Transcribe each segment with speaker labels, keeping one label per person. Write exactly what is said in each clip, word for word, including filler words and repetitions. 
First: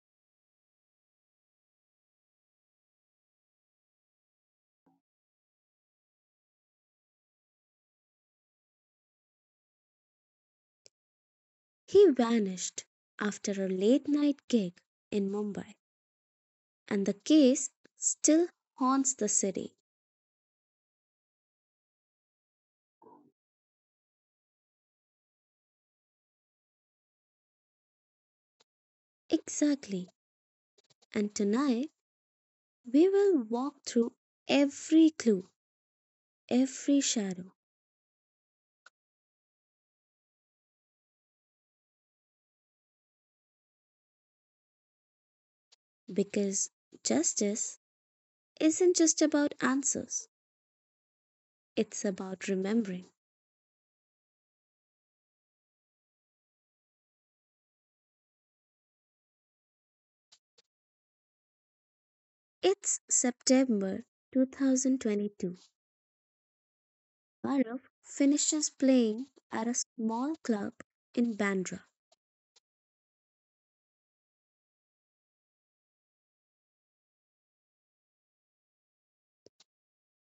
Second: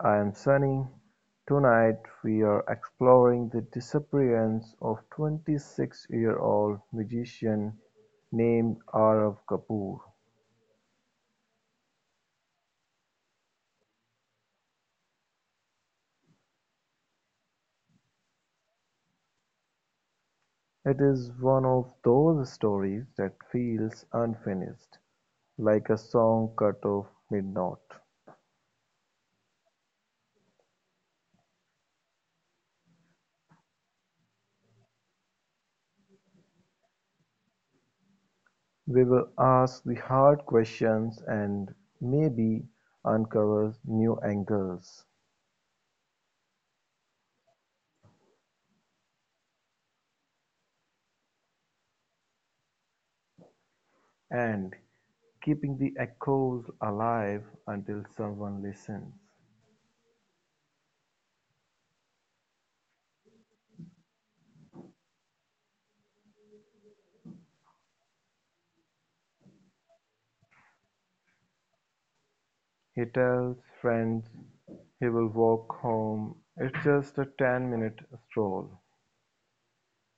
Speaker 1: I'm Sunny. Tonight we're exploring the disappearance of twenty-six-year-old magician named Arav Kapoor.
Speaker 2: He vanished after a late night gig in Mumbai, and the case still haunts the city.
Speaker 1: It is one of those stories that feels unfinished, like a song cut off mid-note.
Speaker 2: Exactly. And tonight we will walk through every clue, every shadow,
Speaker 1: We will ask the hard questions and maybe uncover new angles
Speaker 2: because justice isn't just about answers, it's about remembering.
Speaker 1: and keeping the echoes alive until someone listens.
Speaker 2: It's September two thousand twenty-two. Arif finishes playing at a small club in Bandra.
Speaker 1: He tells friends he will walk home, it's just a ten-minute stroll.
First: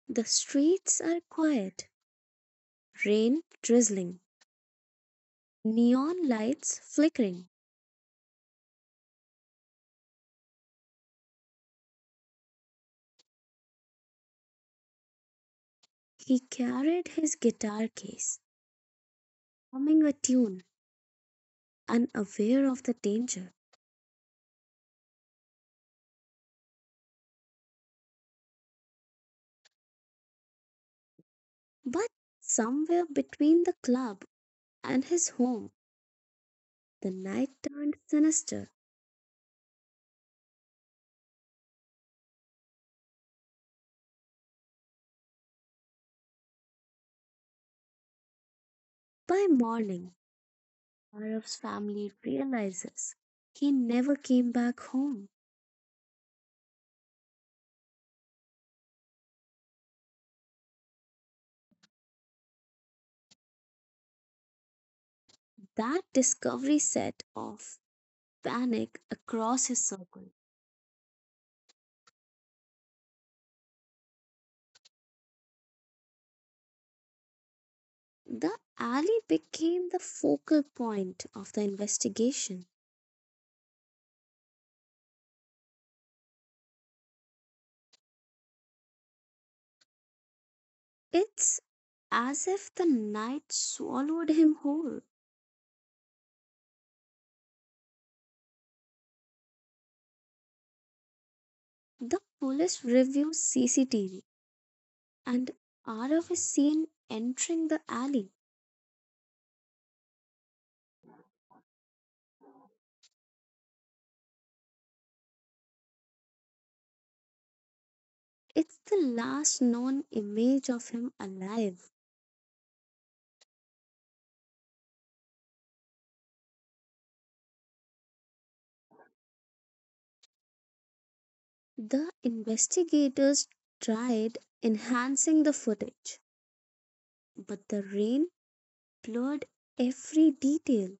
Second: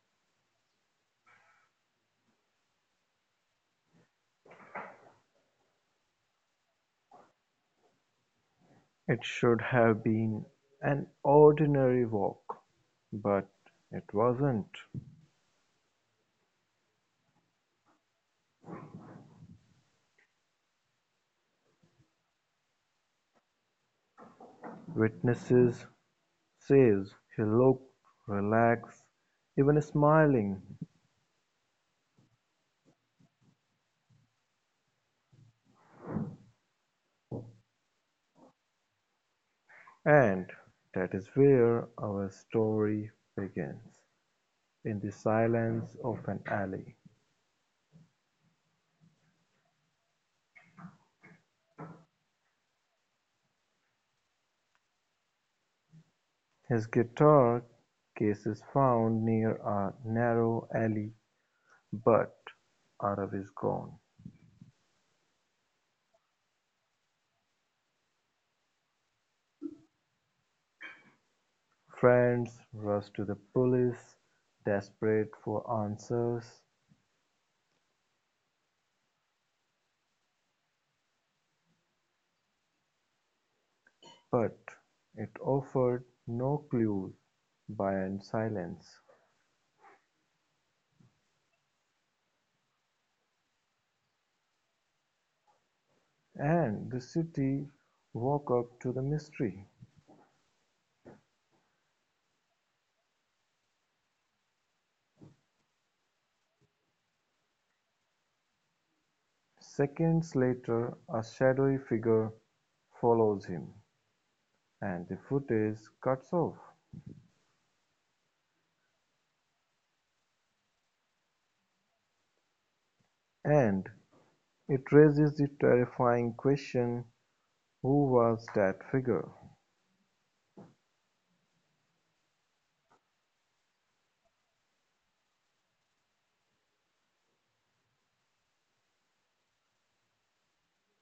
Speaker 2: The streets are quiet, rain drizzling, neon lights flickering.
Speaker 1: It should have been an ordinary walk, but it wasn't.
Speaker 2: He carried his guitar case, humming a tune, unaware of the danger.
Speaker 1: Witnesses says he looked relaxed, even smiling.
Speaker 2: But somewhere between the club and his home, the night turned sinister.
Speaker 1: And that is where our story begins, in the silence of an alley.
Speaker 2: By morning, Arif's family realizes he never came back home.
Speaker 1: His guitar case is found near a narrow alley. But Arab is gone.
Speaker 2: That discovery set off panic across his circle.
Speaker 1: Friends rush to the police, desperate for answers,
Speaker 2: The alley became the focal point of the investigation.
Speaker 1: but it offered no clue, beyond silence,
Speaker 2: It's as if the night swallowed him whole.
Speaker 1: and the city woke up to the mystery.
Speaker 2: The police reviews C C T V and Arav is seen entering the alley.
Speaker 1: Seconds later, a shadowy figure follows him, and the footage cuts off.
Speaker 2: It's the last known image of him alive.
Speaker 1: And it raises the terrifying question, who was that figure?
Speaker 2: The investigators tried enhancing the footage, but the rain blurred every detail.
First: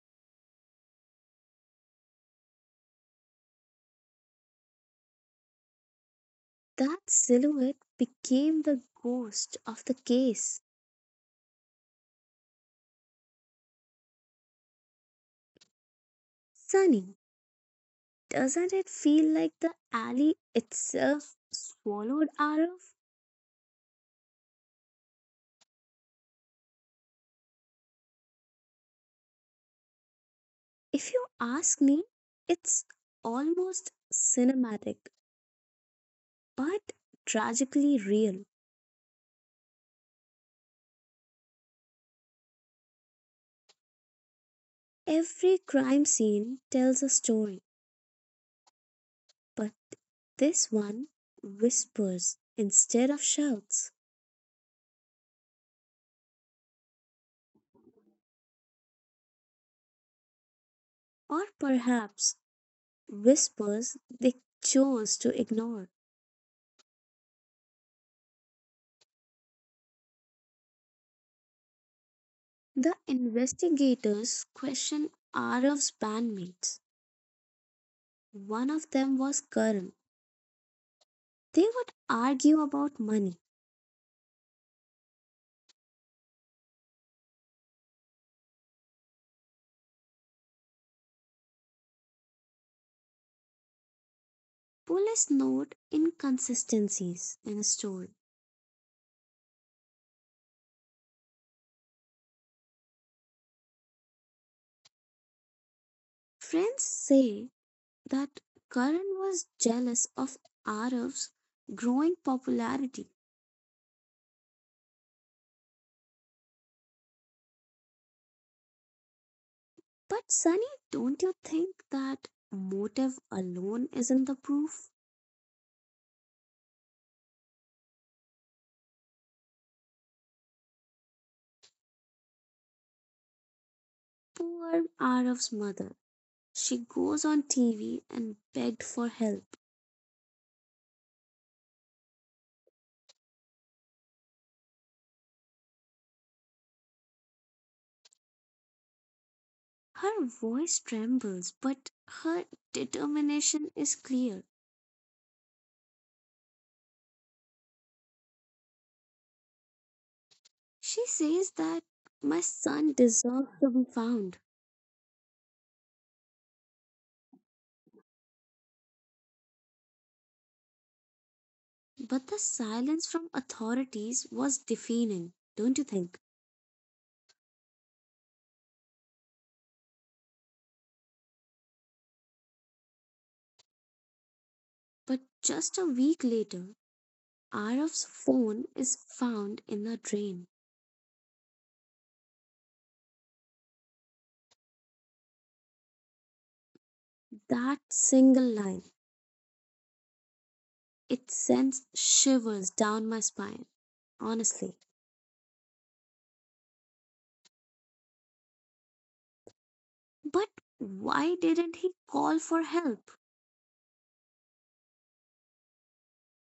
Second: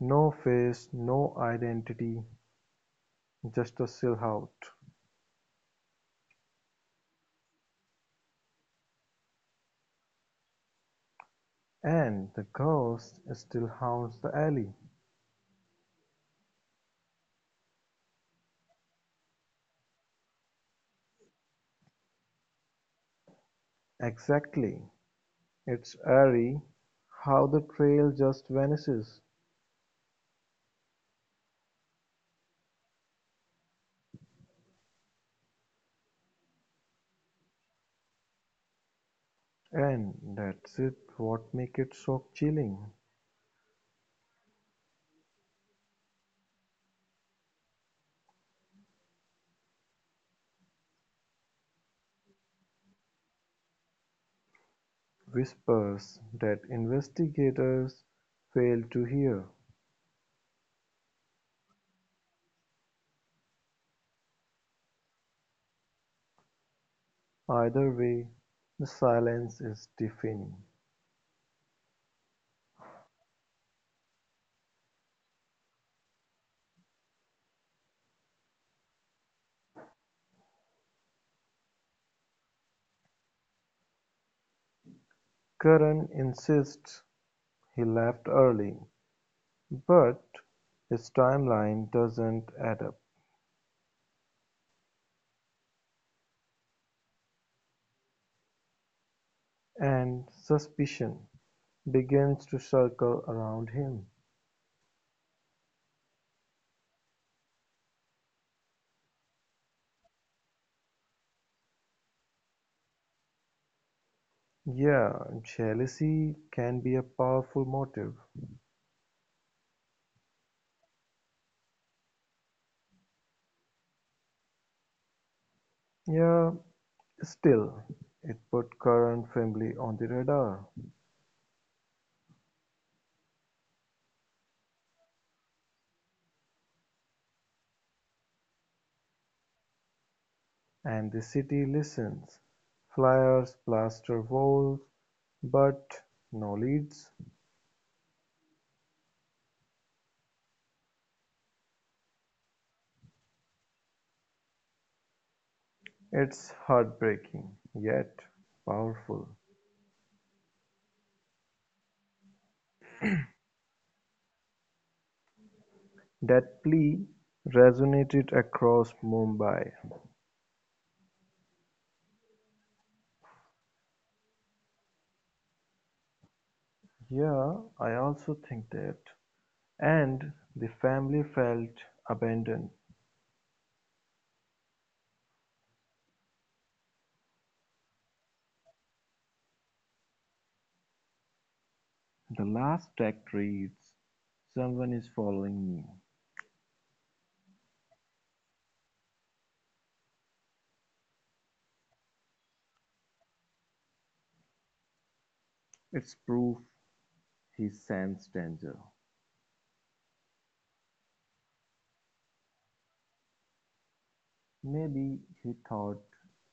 Speaker 1: No face, no identity, just a silhouette.
Speaker 2: That silhouette became the ghost of the case.
Speaker 1: And the ghost still haunts the alley.
Speaker 2: Sunny, doesn't it feel like the alley itself swallowed Arif?
Speaker 1: Exactly. It's eerie how the trail just vanishes.
Speaker 2: If you ask me, it's almost cinematic but tragically real.
Speaker 1: And that's it what makes it so chilling.
Speaker 2: Every crime scene tells a story, but this one whispers instead of shouts,
Speaker 1: Whispers that investigators fail to hear.
Speaker 2: or perhaps whispers they chose to ignore.
Speaker 1: Either way, the silence is deafening.
Speaker 2: The investigators questioned Araf's bandmates. One of them was Karan. They would argue about money.
Speaker 1: Curran insists he left early. But his timeline doesn't add up,
Speaker 2: Police note inconsistencies in a story.
Speaker 1: and suspicion begins to circle around him.
Speaker 2: Friends say that Karan was jealous of Araf's growing popularity.
Speaker 1: Yeah, jealousy can be a powerful motive.
Speaker 2: But Sunny, don't you think that motive alone isn't the proof?
Speaker 1: Yeah, still, it put current family on the radar,
Speaker 2: Poor Araf's mother. She goes on T V and begged for help.
Speaker 1: and the city listens. Flyers plaster walls, but no leads.
Speaker 2: Her voice trembles, but her determination is clear.
Speaker 1: It's heartbreaking, yet powerful.
Speaker 2: She says that my son deserves to be found.
Speaker 1: That plea resonated across Mumbai.
Speaker 2: But the silence from authorities was deafening, don't you think?
Speaker 1: Yeah, I also think that. And the family felt abandoned.
Speaker 2: But just a week later, Araf's phone is found in a drain.
Speaker 1: The last text reads, someone is following me.
Speaker 2: That single line, it sends shivers down my spine, honestly.
Speaker 1: It's proof he sensed danger.
Speaker 2: But why didn't he call for help?
Speaker 1: Maybe he thought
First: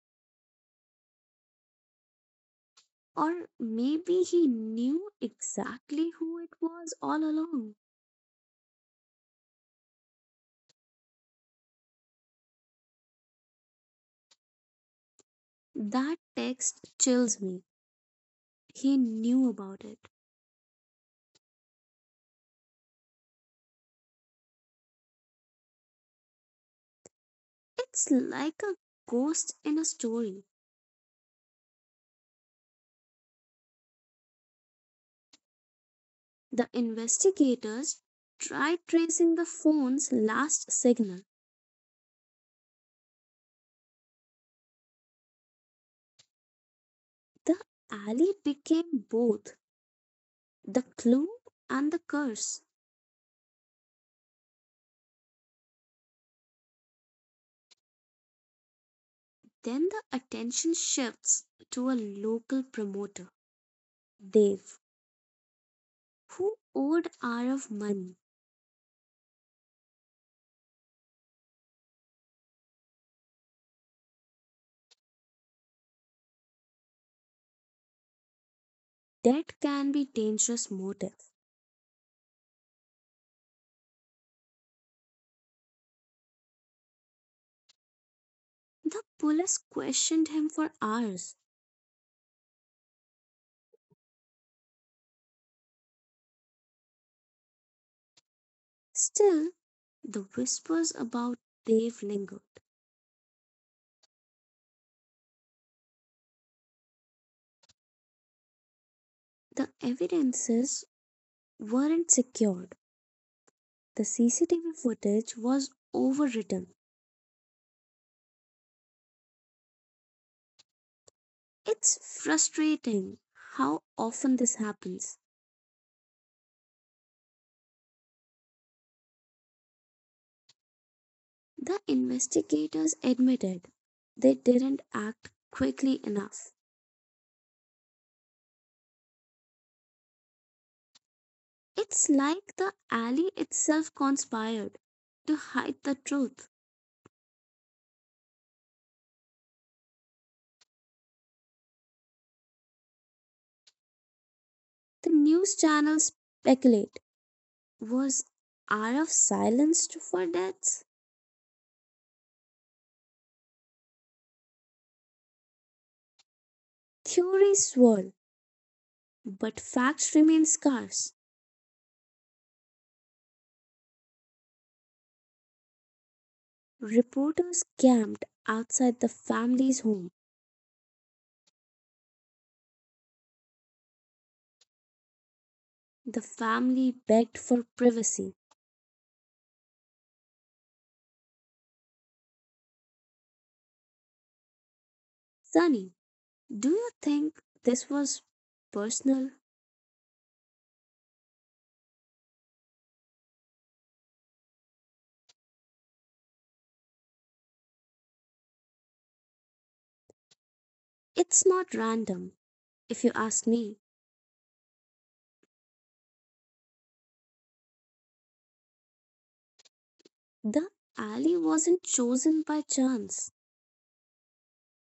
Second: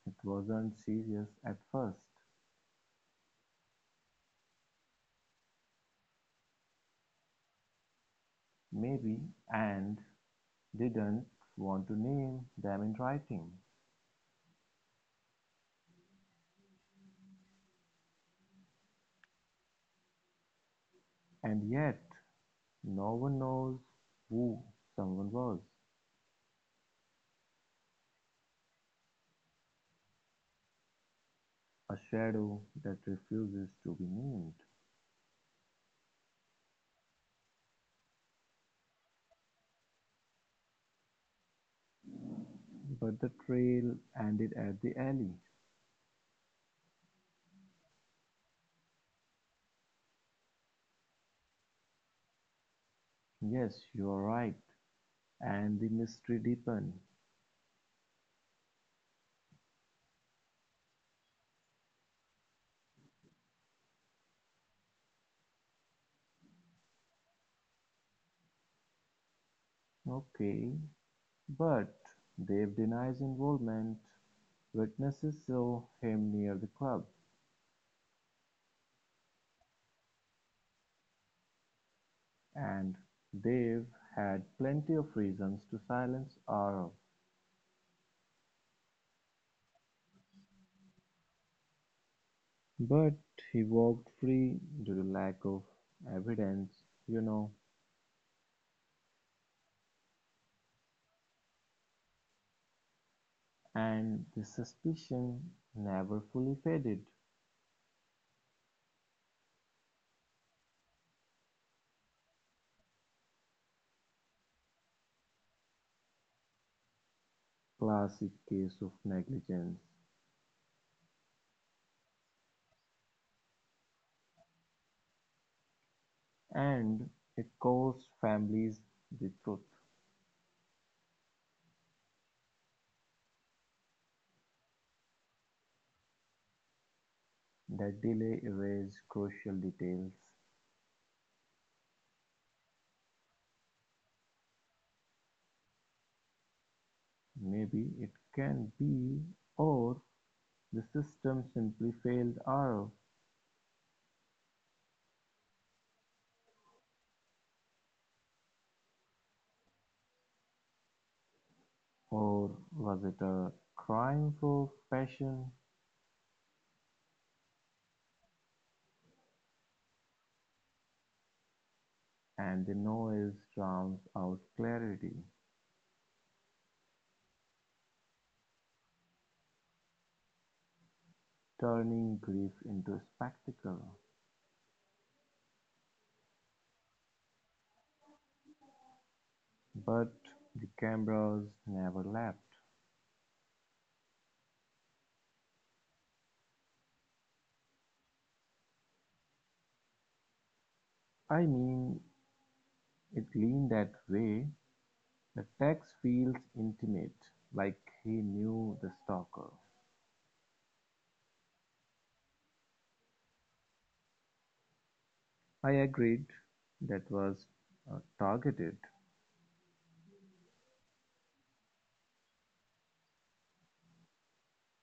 Speaker 1: it wasn't serious at first.
Speaker 2: Or maybe he knew exactly who it was all along.
Speaker 1: Maybe, and didn't want to name them in writing.
Speaker 2: That text chills me. He knew about it.
Speaker 1: And yet, no one knows who someone was.
Speaker 2: It's like a ghost in a story.
Speaker 1: A shadow that refuses to be named.
Speaker 2: The investigators tried tracing the phone's last signal.
Speaker 1: But the trail ended at the alley.
Speaker 2: The alley became both the clue and the curse.
Speaker 1: Yes, you're right. And the mystery deepened.
Speaker 2: Then the attention shifts to a local promoter, Dave, who owed Arav money.
Speaker 1: Okay, but Dave denies involvement. Witnesses saw him near the club,
Speaker 2: That can be dangerous motive.
Speaker 1: and Dave had plenty of reasons to silence Arrow.
Speaker 2: The police questioned him for hours.
Speaker 1: But he walked free due to lack of evidence, you know,
Speaker 2: Still, the whispers about Dave lingered.
Speaker 1: and the suspicion never fully faded.
Speaker 2: The evidences weren't secured. The C C T V footage was overwritten.
Speaker 1: Classic case of negligence.
Speaker 2: It's frustrating how often this happens.
Speaker 1: And it costs families the truth
Speaker 2: The investigators admitted they didn't act quickly enough.
Speaker 1: that delay erases crucial details.
Speaker 2: It's like the alley itself conspired to hide the truth.
Speaker 1: Maybe it can be, or the system simply failed her,
Speaker 2: The news channels speculate was Araf silenced for deaths?
Speaker 1: or was it a crime for passion?
Speaker 2: Theories swirl, but facts remain scarce.
Speaker 1: And the noise drowns out clarity,
Speaker 2: Reporters camped outside the family's home.
Speaker 1: turning grief into a spectacle.
Speaker 2: The family begged for privacy.
Speaker 1: But the cameras never left.
Speaker 2: Sunny, do you think this was personal?
Speaker 1: I mean, it leaned that way. The text feels intimate, like he knew the stalker.
Speaker 2: It's not random, if you ask me.
Speaker 1: I agreed. That was uh, targeted.
Speaker 2: The alley wasn't chosen by chance,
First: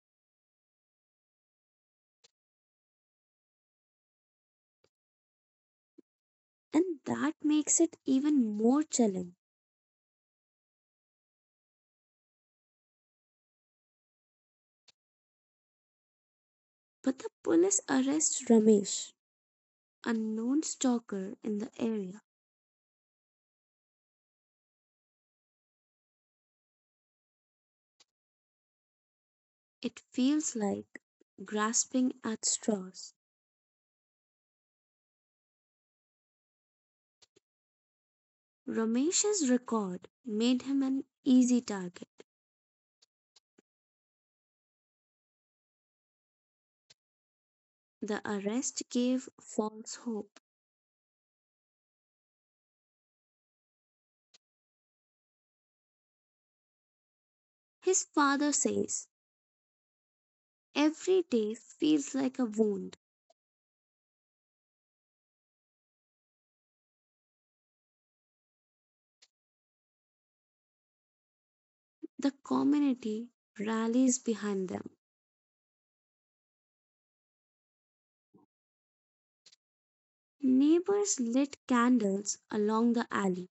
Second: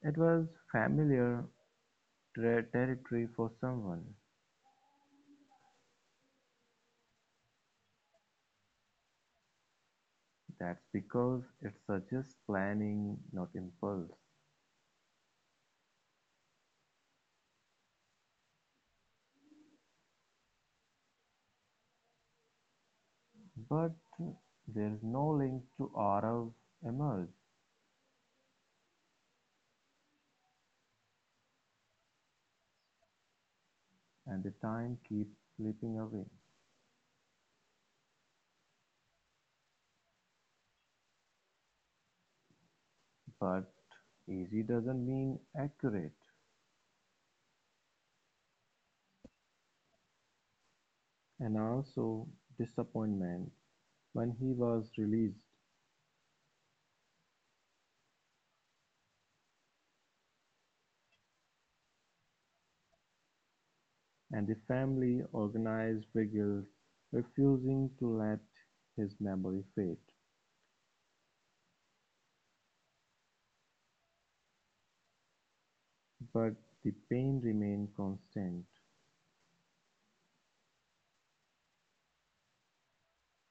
Speaker 1: It was familiar ter- territory for someone.
Speaker 2: and that makes it even more chilling.
Speaker 1: That's because it suggests planning, not impulse.
Speaker 2: But the police arrest Ramesh, unknown stalker in the area.
Speaker 1: But there's no link to Aurav emerge,
Speaker 2: It feels like grasping at straws.
Speaker 1: and the time keeps slipping away.
Speaker 2: Ramesh's record made him an easy target.
Speaker 1: But easy doesn't mean accurate.
Speaker 2: The arrest gave false hope.
Speaker 1: And also disappointment when he was released.
Speaker 2: His father says, every day feels like a wound.
Speaker 1: And the family organized revolt, refusing to let his memory fade.
Speaker 2: The community rallies behind them.
Speaker 1: But the pain remained constant,
Speaker 2: Neighbors lit candles along the alley.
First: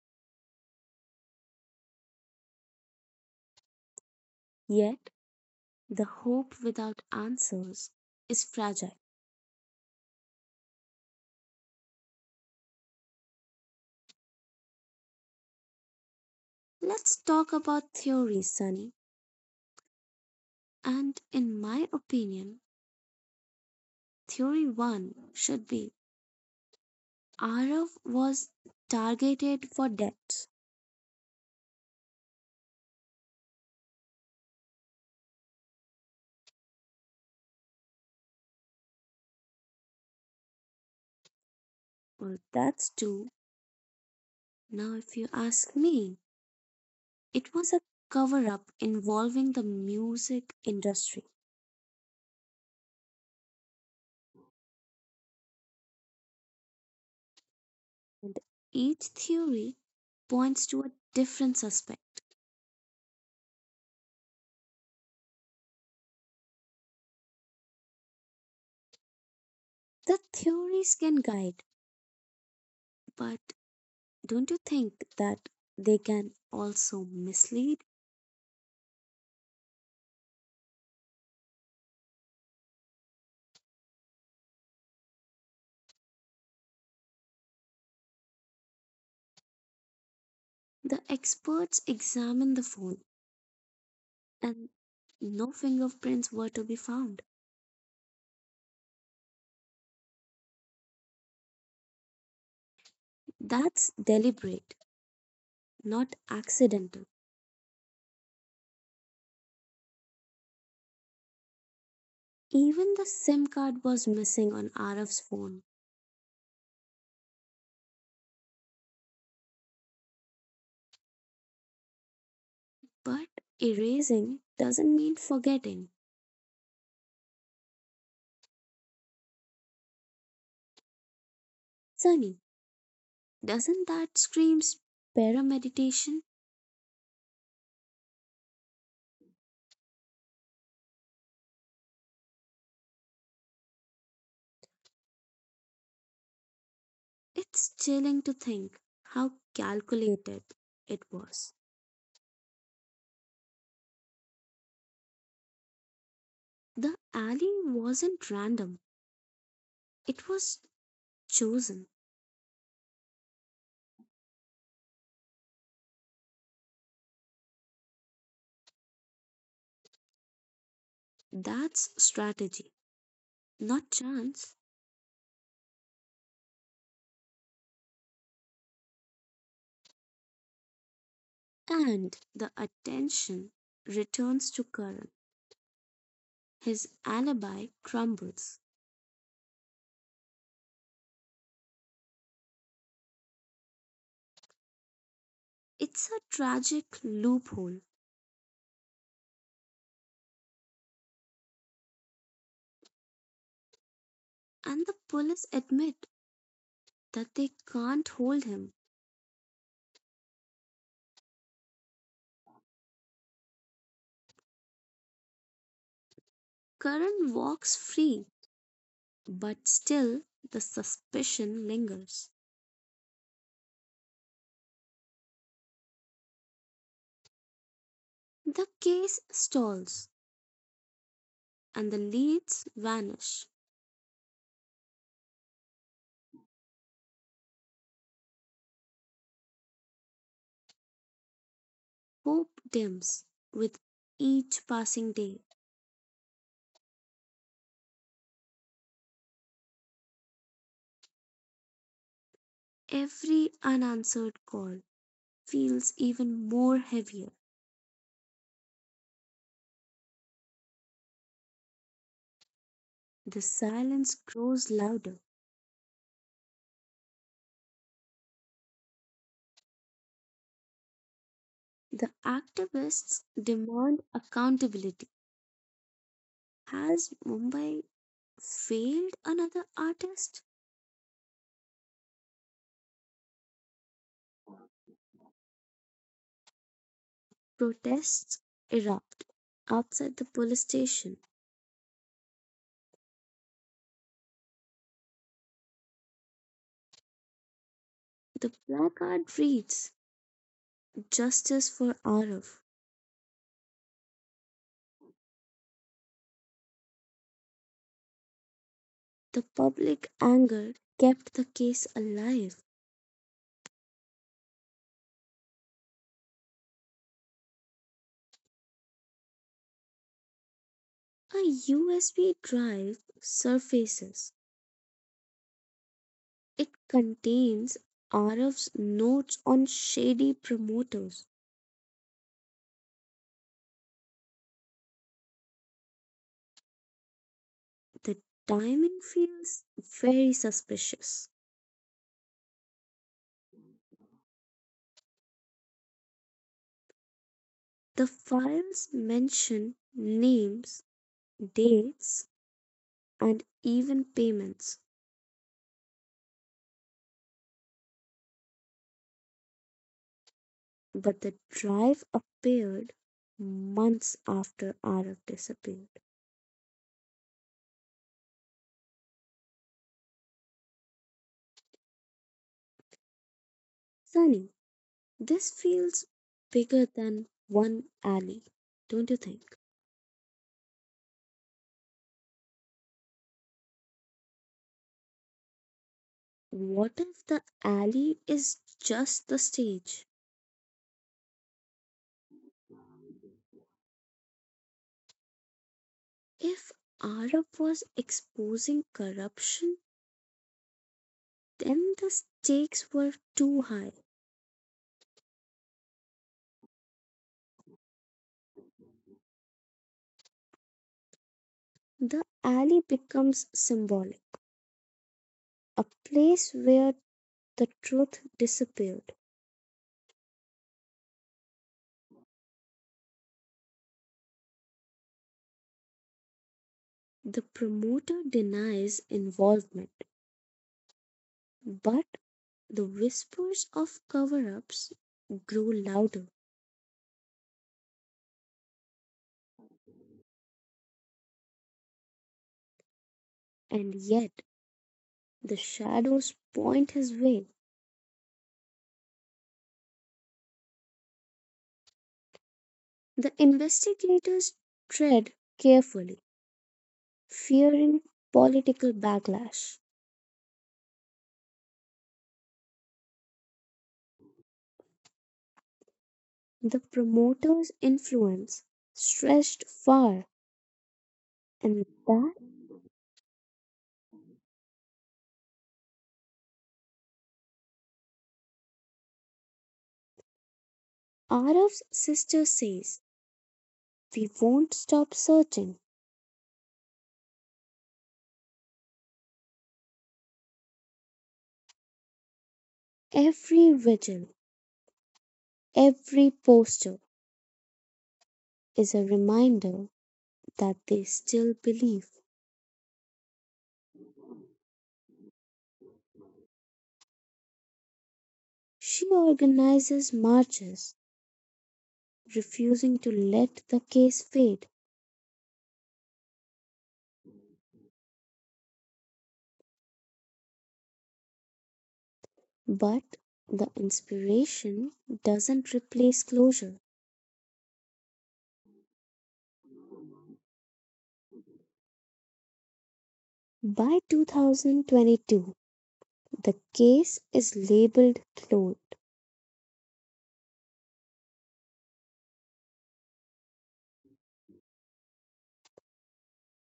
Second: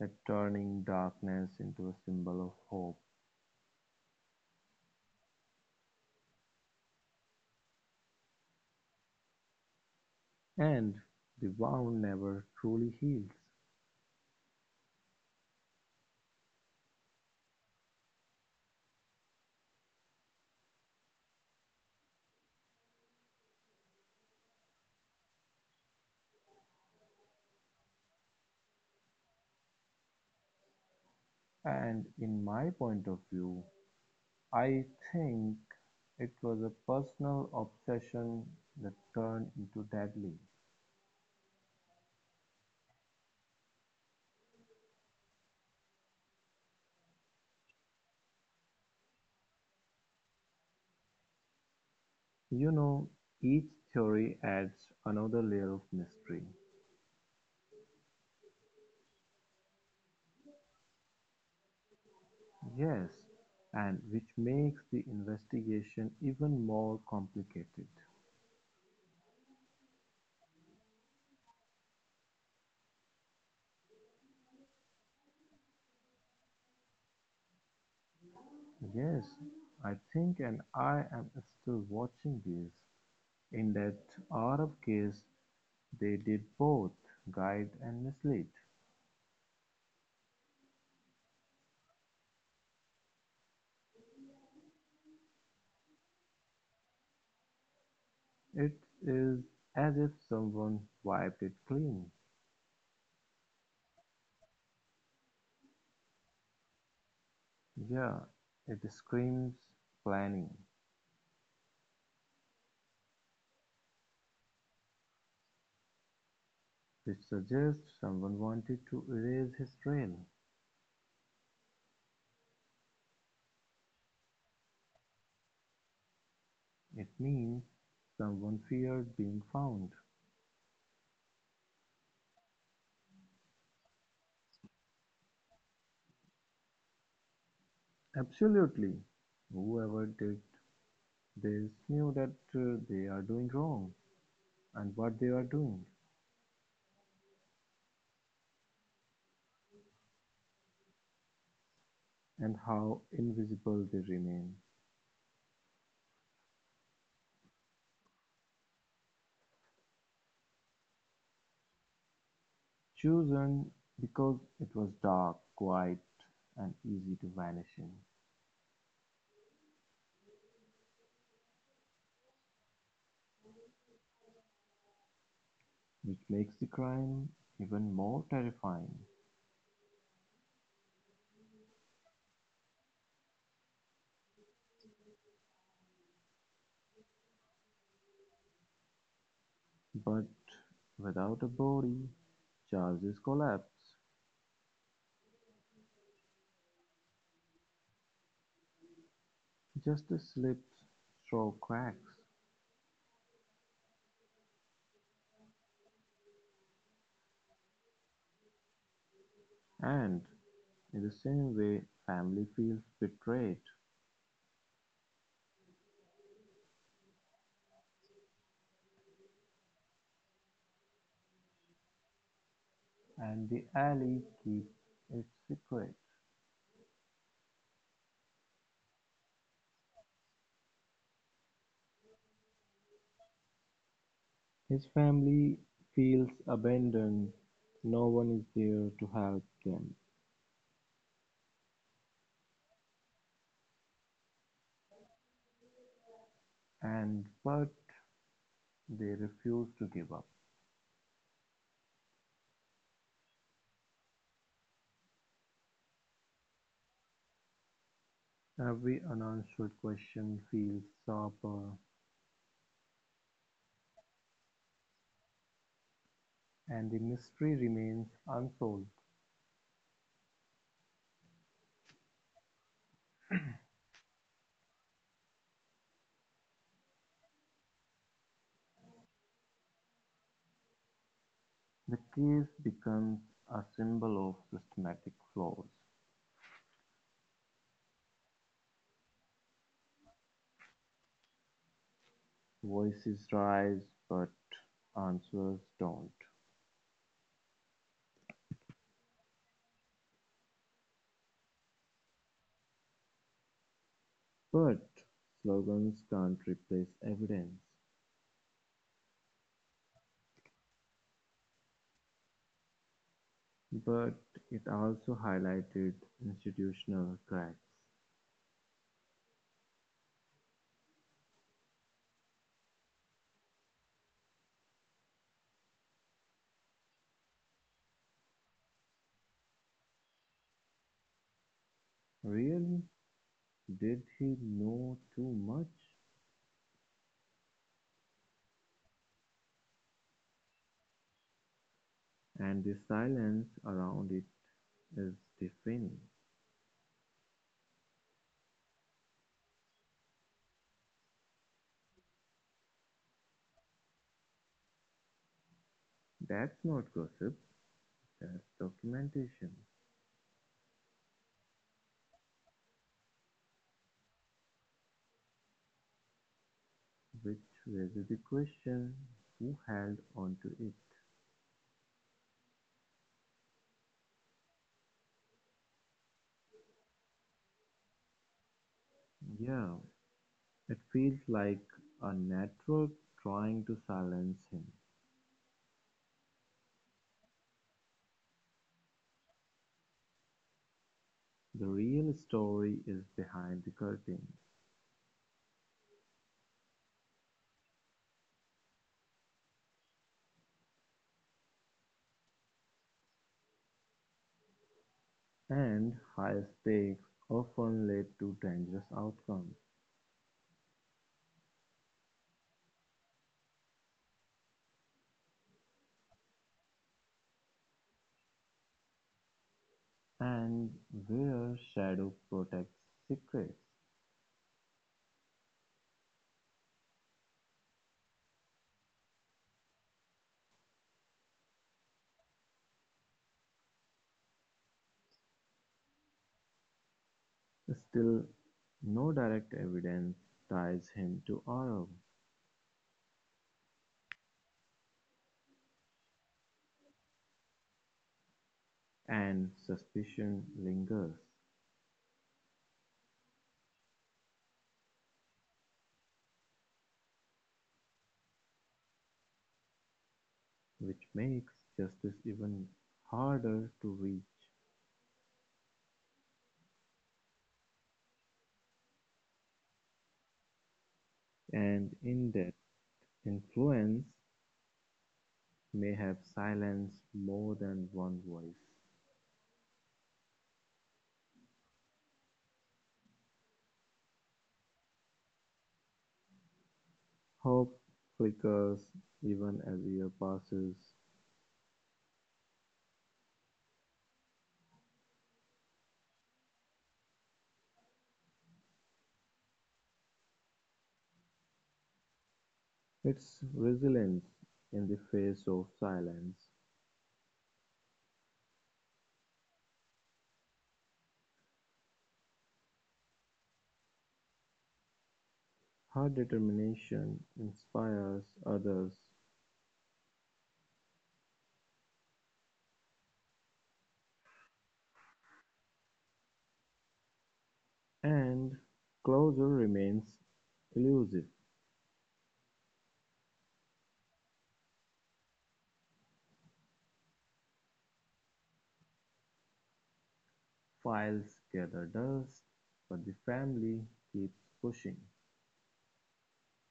Speaker 1: that turning darkness into a symbol of hope.
Speaker 2: Yet, the hope without answers is fragile.
Speaker 1: And the wound never truly heals.
Speaker 2: Let's talk about theories, Sunny. And in my opinion, theory one should be Arav was targeted for debts.
Speaker 1: And in my point of view, I think it was a personal obsession that turned into deadly.
Speaker 2: Well, that's two. Now, if you ask me, it was a cover up involving the music industry.
Speaker 1: You know, each theory adds another layer of mystery.
Speaker 2: And each theory points to a different suspect.
Speaker 1: Yes, and which makes the investigation even more complicated.
Speaker 2: The theories can guide, but don't you think that they can also mislead?
Speaker 1: Yes, I think and I am still watching this. In that Arab case, they did both guide and mislead.
Speaker 2: The experts examine the phone and no fingerprints were to be found.
Speaker 1: It is as if someone wiped it clean.
Speaker 2: That's deliberate, not accidental.
Speaker 1: Yeah, it screams planning,
Speaker 2: Even the SIM card was missing on Araf's phone.
Speaker 1: which suggests someone wanted to erase his trail.
Speaker 2: But erasing doesn't mean forgetting.
Speaker 1: It means someone feared being found.
Speaker 2: Sunny, doesn't that scream parameditation?
Speaker 1: Absolutely. Whoever did this knew that uh, they are doing wrong, and what they are doing,
Speaker 2: It's chilling to think how calculated it was.
Speaker 1: and how invisible they remain.
Speaker 2: The alley wasn't random, it was chosen.
Speaker 1: Chosen because it was dark, quiet, and easy to vanish in,
Speaker 2: That's strategy, not chance.
Speaker 1: which makes the crime even more terrifying.
Speaker 2: And the attention returns to Karan. His alibi crumbles.
Speaker 1: But without a body, charges collapse.
Speaker 2: It's a tragic loophole,
Speaker 1: Justice slips through cracks,
Speaker 2: and the police admit that they can't hold him.
Speaker 1: and in the same way, family feels betrayed.
Speaker 2: Karan walks free, but still the suspicion lingers.
Speaker 1: And the alley keeps it secret.
Speaker 2: The case stalls, and the leads vanish.
Speaker 1: His family feels abandoned, no one is there to help them.
Speaker 2: Hope dims with each passing day.
Speaker 1: And but they refuse to give up.
Speaker 2: Every unanswered call feels even more heavier.
Speaker 1: Every unanswered question feels sharper,
Speaker 2: The silence grows louder.
Speaker 1: and the mystery remains unsolved.
Speaker 2: The activists demand accountability. Has Mumbai failed another artist?
Speaker 1: The case becomes a symbol of systematic flaws.
Speaker 2: Protests erupt outside the police station.
Speaker 1: Voices rise, but answers don't.
Speaker 2: The placard reads Justice for Arif.
Speaker 1: But slogans can't replace evidence.
Speaker 2: The public anger kept the case alive.
Speaker 1: But it also highlighted institutional cracks.
Speaker 2: A U S B drive surfaces. It contains Arif's notes on shady promoters.
Speaker 1: Really, did he know too much?
Speaker 2: The timing feels very suspicious.
Speaker 1: And the silence around it is deafening.
Speaker 2: The files mention names, dates, and even payments,
Speaker 1: That's not gossip, that's documentation,
Speaker 2: but the drive appeared months after Arif disappeared.
Speaker 1: which raises the question who held onto it.
Speaker 2: Sunny, this feels bigger than one alley, don't you think?
Speaker 1: Yeah, it feels like a network trying to silence him.
Speaker 2: What if the alley is just the stage?
Speaker 1: The real story is behind the curtain.
Speaker 2: If Arab was exposing corruption, then the stakes were too high.
Speaker 1: And high stakes often lead to dangerous outcomes,
Speaker 2: The alley becomes symbolic, a place where the truth disappeared.
Speaker 1: and where shadow protects secrets,
Speaker 2: The promoter denies involvement, but the whispers of cover ups grow louder,
Speaker 1: still no direct evidence ties him to Arrow,
Speaker 2: and yet the shadows point his way.
Speaker 1: and suspicion lingers,
Speaker 2: The investigators tread carefully, fearing political backlash.
Speaker 1: which makes justice even harder to reach.
Speaker 2: The promoter's influence stretched far, and
Speaker 1: And in
Speaker 2: that
Speaker 1: that influence may have silenced more than one voice.
Speaker 2: Araf's sister says we won't stop searching.
Speaker 1: Hope flickers even as year passes.
Speaker 2: Every vigil, every poster is a reminder that they still believe.
Speaker 1: Its resilience in the face of silence,
Speaker 2: She organizes marches, refusing to let the case fade,
Speaker 1: her determination inspires others,
Speaker 2: but the inspiration doesn't replace closure.
Speaker 1: and closure remains elusive.
Speaker 2: By two thousand twenty-two, the case is labeled closed.
Speaker 1: Files gather dust, but the family keeps pushing.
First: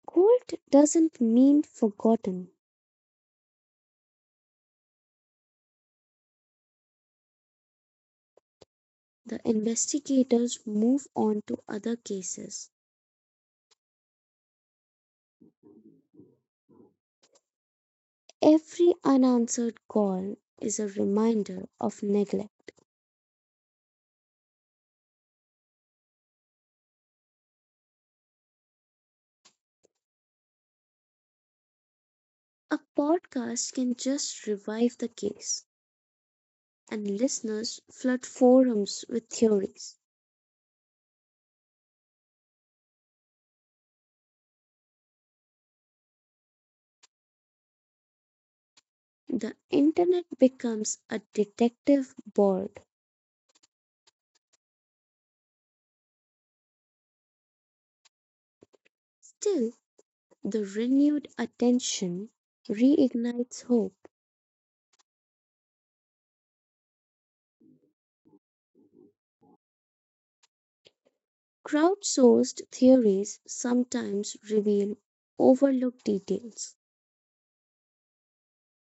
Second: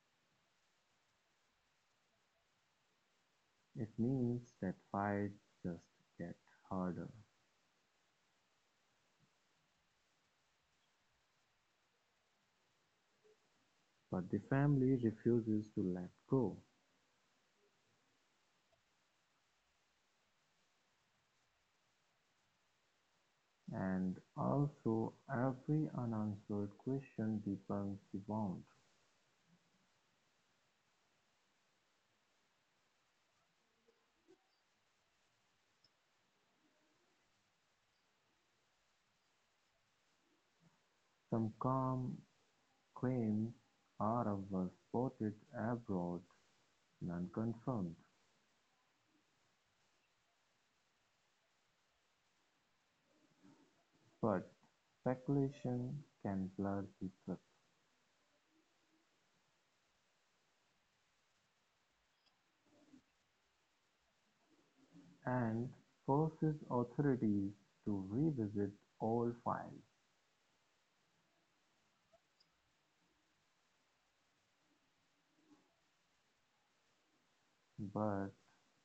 Speaker 2: Cold doesn't mean forgotten.
Speaker 1: It means that fights just get harder,
Speaker 2: The investigators move on to other cases.
Speaker 1: but the family refuses to let go.
Speaker 2: Every unanswered call is a reminder of neglect.
Speaker 1: And also, every unanswered question deepens the bond.
Speaker 2: A podcast can just revive the case, and listeners flood forums with theories.
Speaker 1: Some calm claims Aram was spotted abroad, none confirmed,
Speaker 2: The internet becomes a detective board.
Speaker 1: but speculation can blur the truth,
Speaker 2: Still, the renewed attention reignites hope.
Speaker 1: and forces authorities to revisit old files,
Speaker 2: Crowdsourced theories sometimes reveal overlooked details.
Speaker 1: but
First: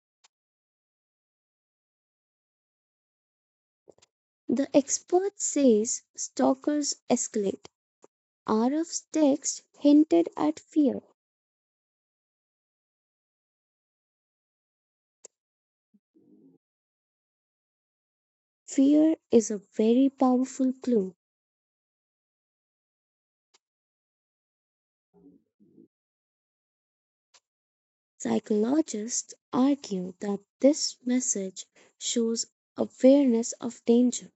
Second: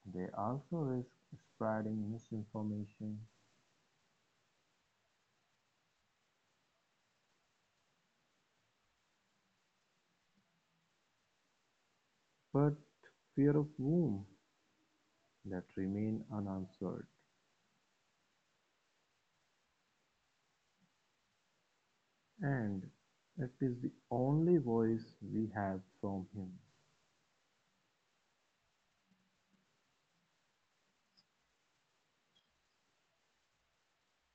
Speaker 1: they also risk spreading misinformation.
Speaker 2: The expert says stalkers escalate. Araf's text hinted at fear.
Speaker 1: But fear of whom? That remain unanswered,
Speaker 2: Fear is a very powerful clue.
Speaker 1: and it is the only voice we have from him.
Speaker 2: Psychologists argue that this message shows awareness of danger.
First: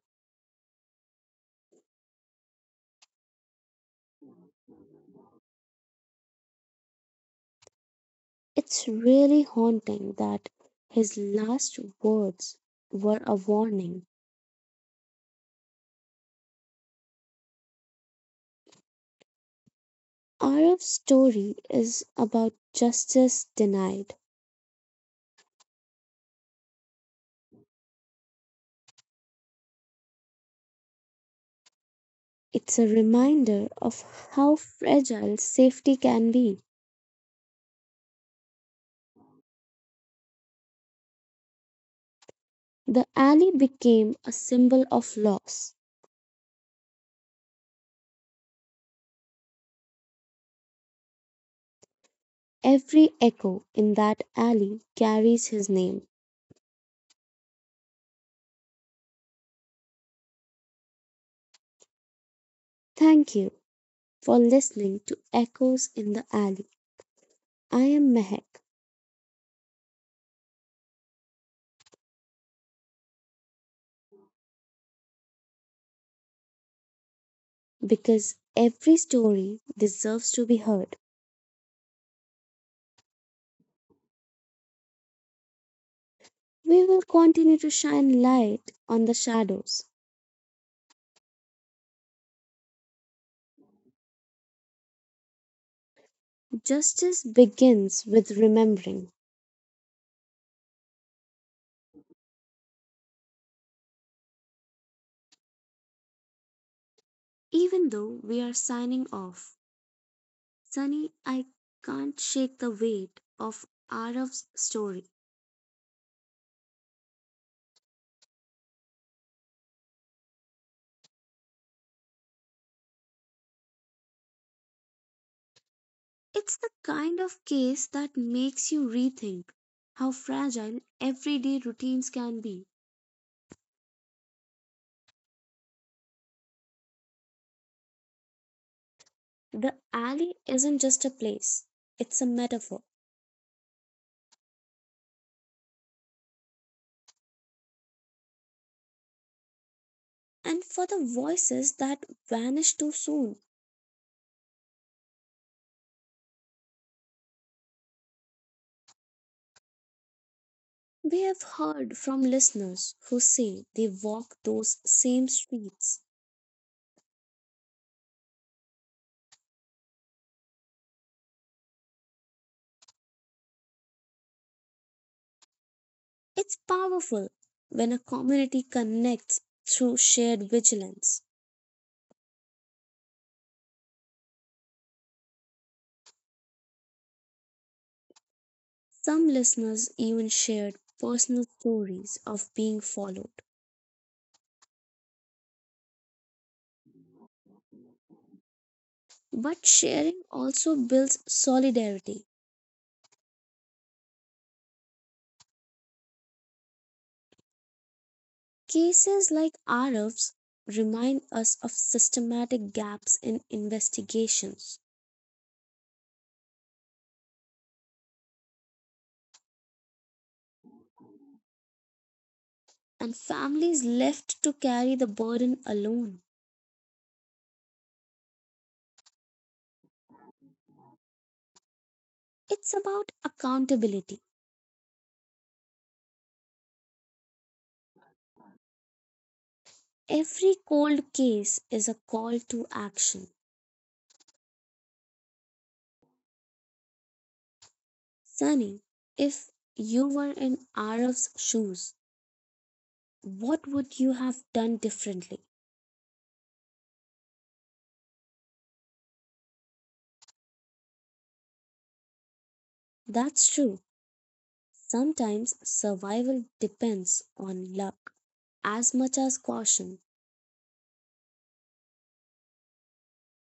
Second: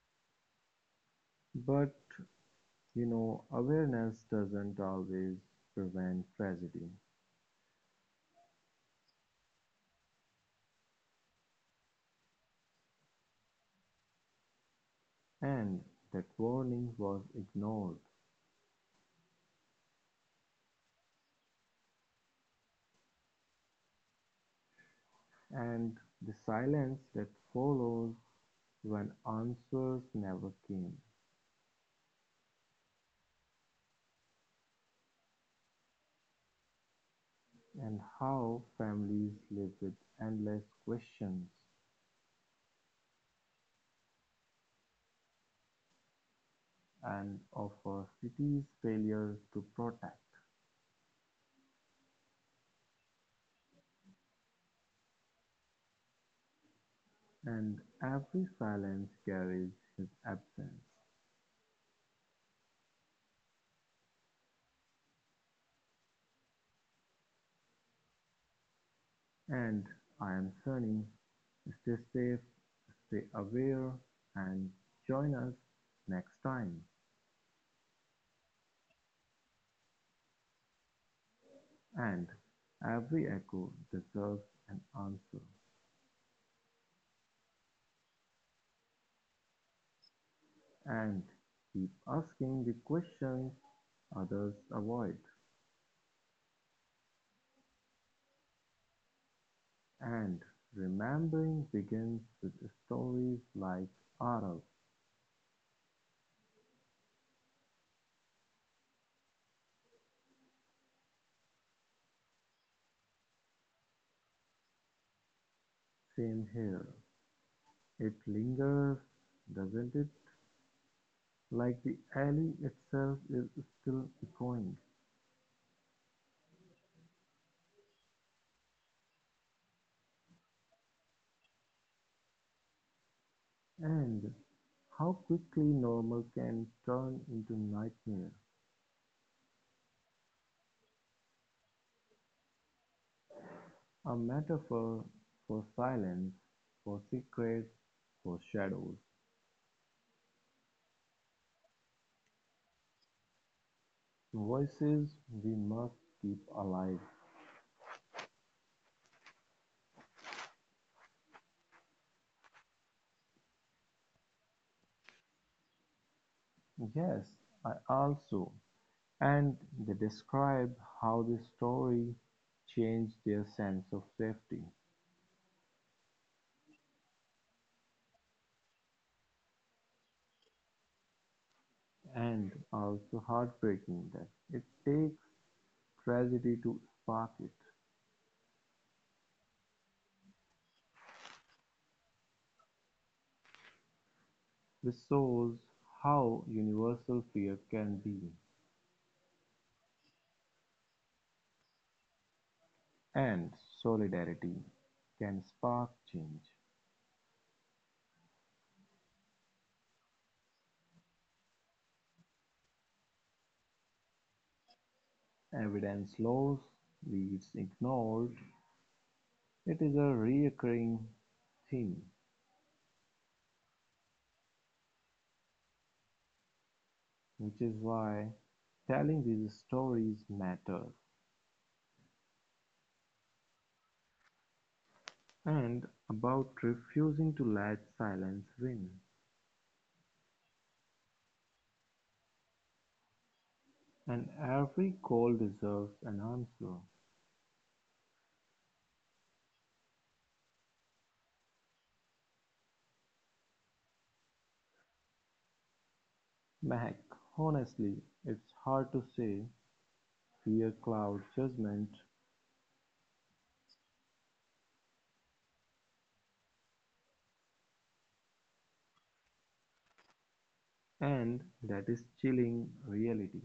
Speaker 1: But You know, awareness doesn't always prevent tragedy,
Speaker 2: It's really haunting that his last words were a warning.
Speaker 1: and that warning was ignored,
Speaker 2: Araf's story is about justice denied.
Speaker 1: and the silence that follows when answers never came,
Speaker 2: It's a reminder of how fragile safety can be.
Speaker 1: and how families live with endless questions
Speaker 2: The alley became a symbol of loss.
Speaker 1: and of our city's failure to protect,
Speaker 2: Every echo in that alley carries his name.
Speaker 1: and every silence carries his absence.
Speaker 2: Thank you for listening to Echoes in the Alley. I am Mehak,
Speaker 1: And I am Sunny. Stay safe, stay aware, and join us next time.
Speaker 2: because every story deserves to be heard.
Speaker 1: And every echo deserves an answer.
Speaker 2: We will continue to shine light on the shadows.
Speaker 1: And keep asking the questions others avoid.
Speaker 2: Justice begins with remembering.
Speaker 1: And remembering begins with stories like ours.
Speaker 2: Even though we are signing off, Sunny, I can't shake the weight of Araf's story.
Speaker 1: Same here. It lingers, doesn't it? Like the alley itself is still echoing.
Speaker 2: It's the kind of case that makes you rethink how fragile everyday routines can be.
Speaker 1: And how quickly normal can turn into nightmare,
Speaker 2: The alley isn't just a place, it's a metaphor.
Speaker 1: a metaphor for silence, for secrets, for shadows,
Speaker 2: And for the voices that vanish too soon,
Speaker 1: voices we must keep alive.
Speaker 2: we have heard from listeners who say they walk those same streets.
Speaker 1: Yes, I also. And they describe how the story changed their sense of safety.
Speaker 2: It's powerful when a community connects through shared vigilance.
Speaker 1: And also heartbreaking that it takes tragedy to spark it.
Speaker 2: Some listeners even shared personal stories of being followed.
Speaker 1: This shows how universal fear can be,
Speaker 2: But sharing also builds solidarity.
Speaker 1: and solidarity can spark change.
Speaker 2: Cases like Araf's remind us of systematic gaps in investigations,
Speaker 1: Evidence loss leaves ignored. It is a recurring theme,
Speaker 2: and families left to carry the burden alone.
Speaker 1: which is why telling these stories matters.
Speaker 2: It's about accountability.
Speaker 1: And about refusing to let silence win.
Speaker 2: Every cold case is a call to action.
Speaker 1: And every call deserves an answer.
Speaker 2: Sunny, if you were in Araf's shoes, what would you have done differently?
Speaker 1: Mehak, honestly, it's hard to say. Fear clouds judgment,
Speaker 2: That's true. Sometimes survival depends on luck as much as caution.
Speaker 1: and that is chilling reality,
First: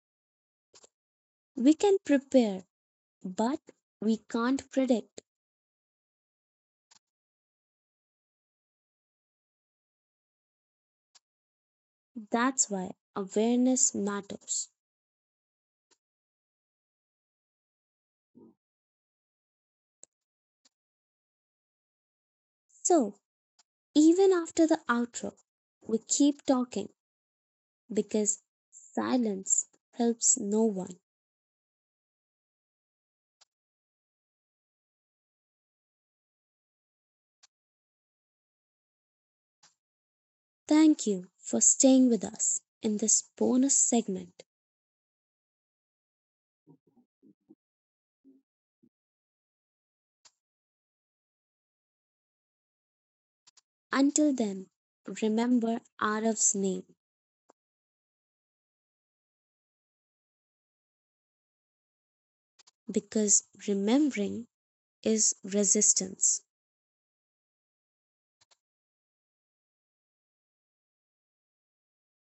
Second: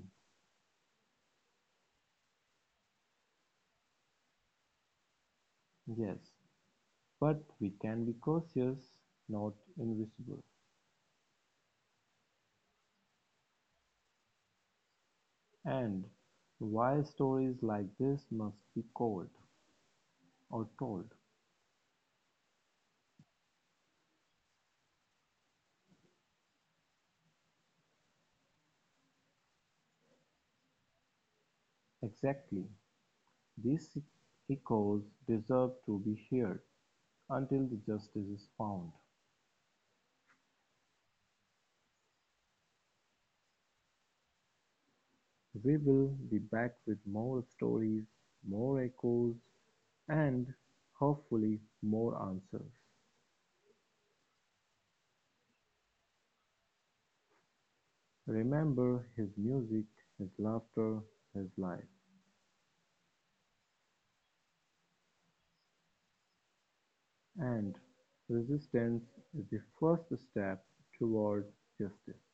Speaker 2: We can prepare, but we can't predict.
Speaker 1: yes, but we can be cautious, not invisible.
Speaker 2: That's why awareness matters.
Speaker 1: And why stories like this must be called or told?
Speaker 2: So, even after the outro, we keep talking because silence helps no one.
Speaker 1: Exactly. These echoes deserve to be heard until the justice is found.
Speaker 2: Thank you for staying with us in this bonus segment.
Speaker 1: We will be back with more stories, more echoes, and hopefully more answers.
Speaker 2: Until then, remember Araf's name
Speaker 1: Remember his music, his laughter, his life,
Speaker 2: because remembering is resistance.
Speaker 1: and resistance is the first step toward justice.